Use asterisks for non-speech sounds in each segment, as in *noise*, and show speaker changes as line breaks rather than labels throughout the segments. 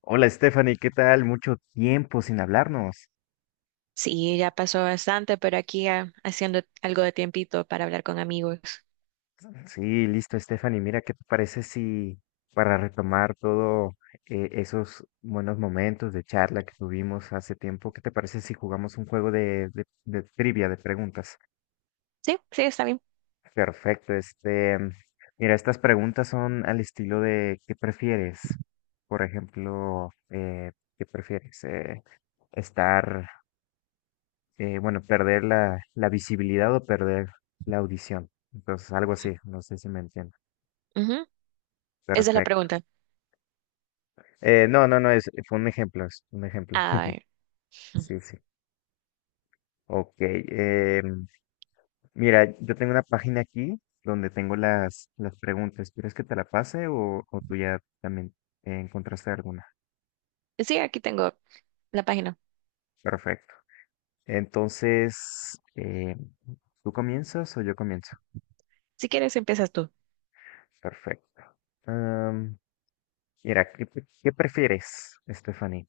Hola Stephanie, ¿qué tal? Mucho tiempo sin hablarnos.
Sí, ya pasó bastante, pero aquí haciendo algo de tiempito para hablar con amigos.
Sí, listo Stephanie, mira, ¿qué te parece si para retomar todo esos buenos momentos de charla que tuvimos hace tiempo? ¿Qué te parece si jugamos un juego de trivia, de preguntas?
Sí, sí, está bien.
Perfecto, mira, estas preguntas son al estilo de ¿qué prefieres? Por ejemplo, ¿qué prefieres? Estar bueno, perder la visibilidad o perder la audición. Entonces, algo así, no sé si me entiendo.
Ujú. Esa es la
Perfecto.
pregunta.
No, no, no, es, Fue un ejemplo, es un ejemplo.
A
*laughs*
ver.
Sí, sí. Ok. Mira, yo tengo una página aquí donde tengo las preguntas. ¿Quieres que te la pase o tú ya también encontraste alguna?
Sí, aquí tengo la página.
Perfecto. Entonces, ¿tú comienzas o yo comienzo?
Si quieres, empiezas tú.
Perfecto. Am, Mira, ¿qué prefieres, Stephanie?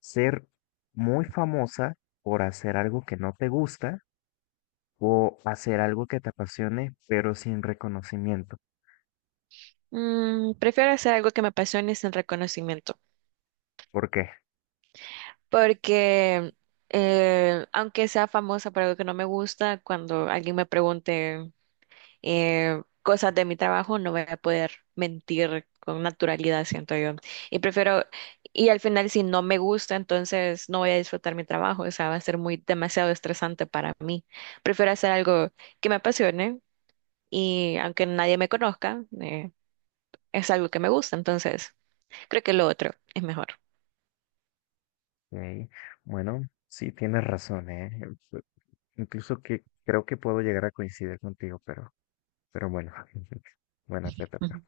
Ser muy famosa por hacer algo que no te gusta o hacer algo que te apasione, pero sin reconocimiento.
Prefiero hacer algo que me apasione sin reconocimiento,
¿Por qué?
porque aunque sea famosa por algo que no me gusta, cuando alguien me pregunte cosas de mi trabajo, no voy a poder mentir con naturalidad, siento yo. Y prefiero, y al final si no me gusta, entonces no voy a disfrutar mi trabajo, o sea, va a ser muy demasiado estresante para mí. Prefiero hacer algo que me apasione y aunque nadie me conozca, es algo que me gusta, entonces creo que lo otro es mejor.
Eh, Bueno, sí, tienes razón, ¿eh? Pu- Incluso que creo que puedo llegar a coincidir contigo, pero bueno, *laughs* bueno, te
Ujú.
toca.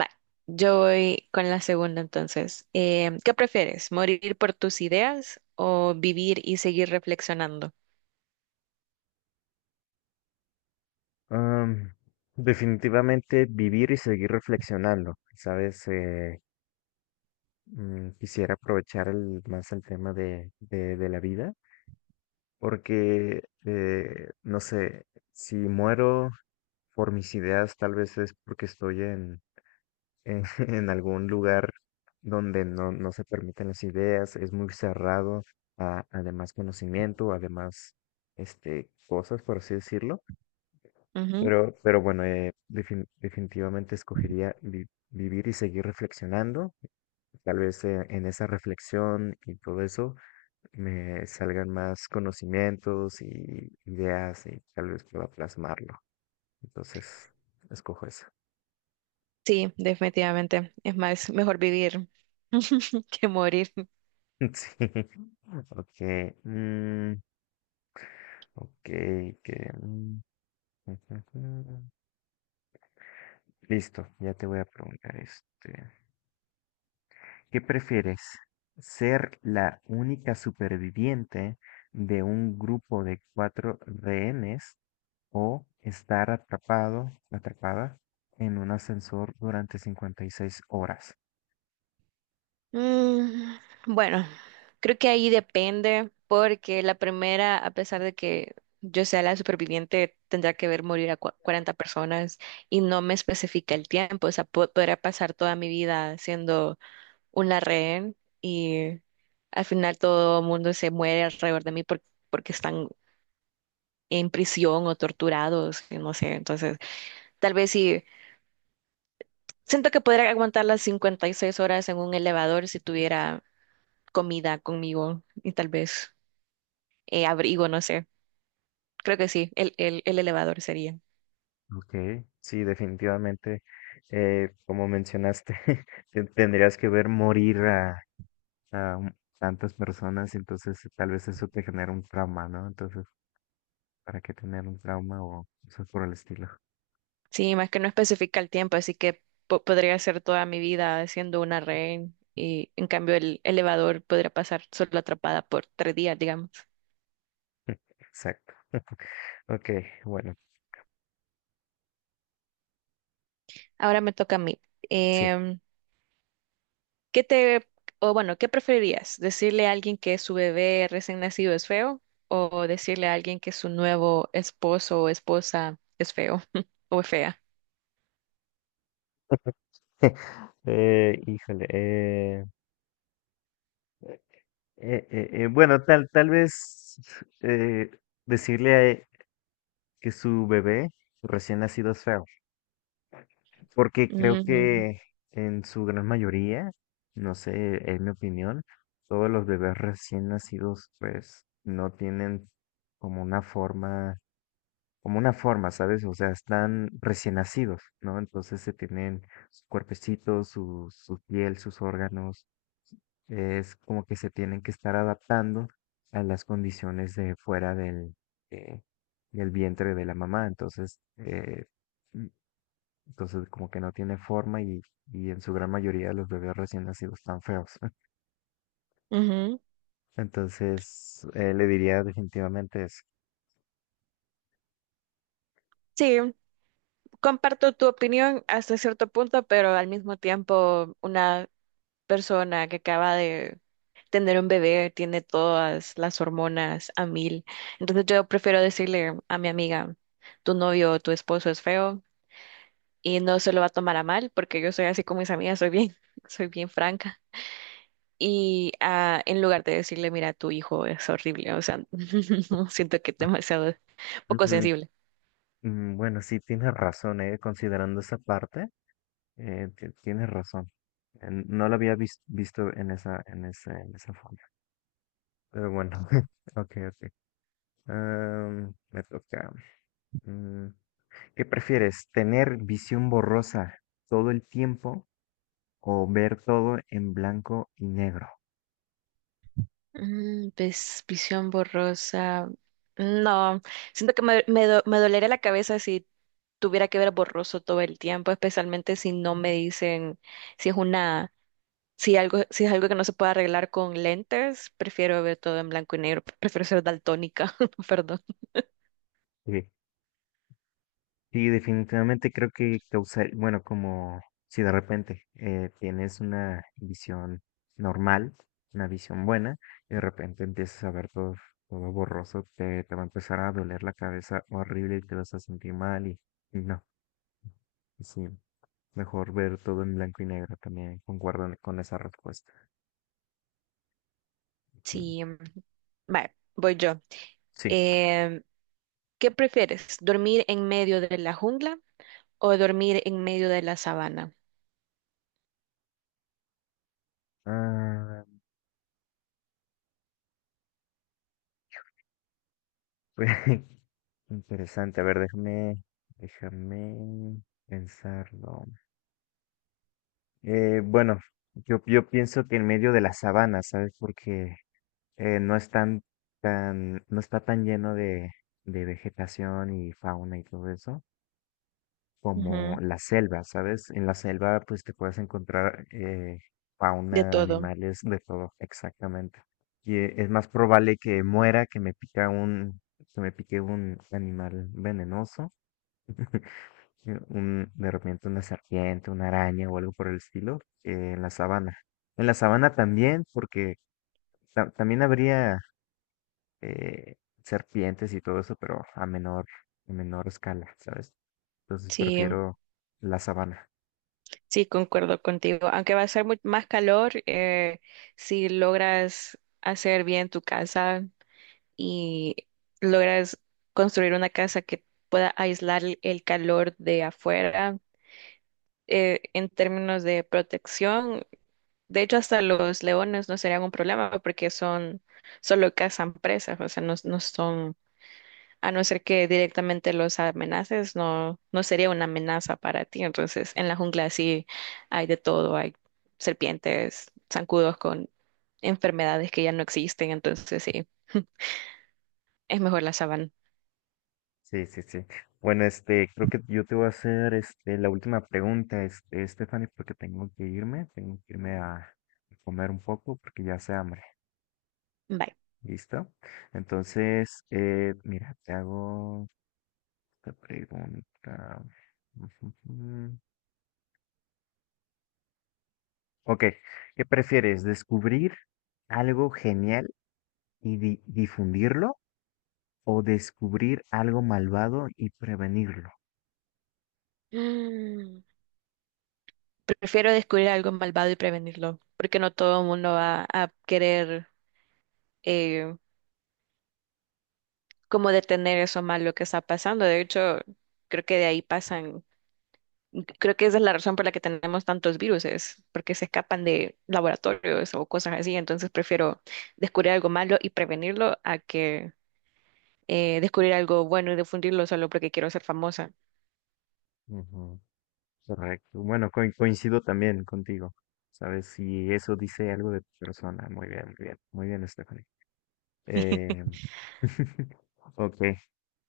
Va, yo voy con la segunda entonces. ¿Qué prefieres? ¿Morir por tus ideas o vivir y seguir reflexionando?
Am, Definitivamente vivir y seguir reflexionando, ¿sabes? Quisiera aprovechar más el tema de, de la vida. Porque, no sé, si muero por mis ideas, tal vez es porque estoy *laughs* en algún lugar donde no se permiten las ideas, es muy cerrado a, además conocimiento, además cosas, por así decirlo. Pero bueno, definitivamente escogería vivir y seguir reflexionando. Tal vez en esa reflexión y todo eso me salgan más conocimientos y ideas y tal vez pueda plasmarlo. Entonces, escojo eso.
Sí, definitivamente. Es más, mejor vivir *laughs* que morir.
*laughs* Sí. Ok. mm, ok. *laughs* Listo, ya te voy a preguntar este. ¿Qué prefieres? ¿Ser la única superviviente de un grupo de cuatro rehenes o estar atrapada en un ascensor durante 56 horas?
Mm, bueno, creo que ahí depende, porque la primera, a pesar de que yo sea la superviviente, tendrá que ver morir a 40 personas y no me especifica el tiempo. O sea, podría pasar toda mi vida siendo una rehén y al final todo el mundo se muere alrededor de mí porque están en prisión o torturados, y no sé. Entonces, tal vez sí. Siento que podría aguantar las 56 horas en un elevador si tuviera comida conmigo y tal vez abrigo, no sé. Creo que sí, el elevador sería.
Ok, sí, definitivamente, como mencionaste, *laughs* tendrías que ver morir a tantas personas, entonces tal vez eso te genera un trauma, ¿no? Entonces, ¿para qué tener un trauma o cosas por el estilo?
Sí, más que no especifica el tiempo, así que podría ser toda mi vida siendo una rehén y en cambio el elevador podría pasar solo atrapada por 3 días, digamos.
Exacto. *laughs* Ok, bueno,
Ahora me toca a mí.
sí.
Em, ¿Qué te, o bueno, qué preferirías? ¿Decirle a alguien que su bebé recién nacido es feo o decirle a alguien que su nuevo esposo o esposa es feo *laughs* o es fea?
*laughs* Híjole. Bueno, tal vez eh, decirle a que su bebé recién nacido es feo, porque creo
Ujú,
que en su gran mayoría, no sé, en mi opinión, todos los bebés recién nacidos pues no tienen como una forma como una forma, ¿sabes? O sea, están recién nacidos, ¿no? Entonces se tienen sus cuerpecitos, su piel, sus órganos, es como que se tienen que estar adaptando a las condiciones de fuera del, eh, del vientre de la mamá, entonces, mm, entonces como que no tiene forma y en su gran mayoría los bebés recién nacidos están feos. *laughs*
ujú.
Entonces, le diría definitivamente eso.
Sí, comparto tu opinión hasta cierto punto, pero al mismo tiempo una persona que acaba de tener un bebé tiene todas las hormonas a mil. Entonces yo prefiero decirle a mi amiga, tu novio o tu esposo es feo y no se lo va a tomar a mal, porque yo soy así con mis amigas, soy bien, *laughs* soy bien franca. Y en lugar de decirle, mira, tu hijo es horrible, o sea, *laughs* no, siento que es demasiado poco
Mm,
sensible.
Bueno, sí, tienes razón, considerando esa parte, tienes razón. No lo había visto en en esa forma. Pero bueno, *laughs* ok, ok. Me toca. Mm, ¿Qué prefieres? ¿Tener visión borrosa todo el tiempo o ver todo en blanco y negro?
Visión borrosa. No, siento que me dolería la cabeza si tuviera que ver borroso todo el tiempo, especialmente si no me dicen si es una, si es algo que no se puede arreglar con lentes, prefiero ver todo en blanco y negro, prefiero ser daltónica, *laughs* perdón.
*laughs* Sí, definitivamente creo que causar, bueno, como si de repente tienes una visión normal, una visión buena, y de repente empiezas a ver todo, todo borroso, te va a empezar a doler la cabeza horrible y te vas a sentir mal y no, sí, mejor ver todo en blanco y negro también, concuerdo con esa respuesta. Ujú.
Sí, mm, vale, voy yo.
Sí.
Em, ¿Qué prefieres? ¿Dormir en medio de la jungla o dormir en medio de la sabana?
Ah, *laughs* pues, interesante, a ver, déjame, déjame pensarlo. Bueno, yo pienso que en medio de la sabana, ¿sabes? Porque no es tan, tan, no está tan lleno de vegetación y fauna y todo eso como
Ujú,
la selva, ¿sabes? En la selva pues te puedes encontrar
de
fauna,
todo.
animales, de todo, exactamente. Y es más probable que muera que me que me pique un animal venenoso *laughs* sí, un, de repente una serpiente, una araña o algo por el estilo en la sabana. En la sabana también, porque también habría eh, serpientes y todo eso, pero a menor escala, ¿sabes? Entonces
Sí,
prefiero la sabana.
sí, concuerdo contigo. Aunque va a ser más calor, si logras hacer bien tu casa y logras construir una casa que pueda aislar el calor de afuera, en términos de protección, de hecho, hasta los leones no serían un problema porque son solo cazan presas, o sea, no, no son, a no ser que directamente los amenaces, no, no sería una amenaza para ti. Entonces, en la jungla sí hay de todo, hay serpientes, zancudos con enfermedades que ya no existen, entonces sí, *laughs* es mejor la sabana.
Sí, sí, sí. Bueno, este, creo que yo te voy a hacer este, la última pregunta, este, Stephanie, porque tengo que irme a comer un poco porque ya hace hambre.
Bye.
¿Listo? Entonces, mira, te hago esta pregunta. *laughs* Ok, ¿qué prefieres? ¿Descubrir algo genial y difundirlo o descubrir algo malvado y prevenirlo?
Mm, Prefiero descubrir algo malvado y prevenirlo, porque no todo el mundo va a querer eh, como detener eso malo que está pasando. De hecho, creo que de ahí pasan, creo que esa es la razón por la que tenemos tantos virus, es porque se escapan de laboratorios o cosas así. Entonces prefiero descubrir algo malo y prevenirlo a que descubrir algo bueno y difundirlo solo porque quiero ser famosa.
Ujú, correcto. Bueno, coincido también contigo. ¿Sabes? Si eso dice algo de tu persona. Muy bien, muy bien. Muy bien, Stephanie. Eh, *laughs* ok,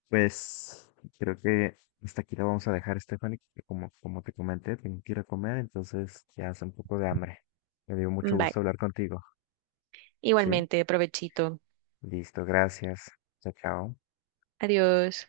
pues creo que hasta aquí lo vamos a dejar, Stephanie, que como, como te comenté, tengo que ir a comer, entonces ya hace un poco de hambre. Me dio mucho
Bye.
gusto hablar contigo, ¿sí?
Igualmente, provechito.
Listo, gracias. Chao, chao.
Adiós.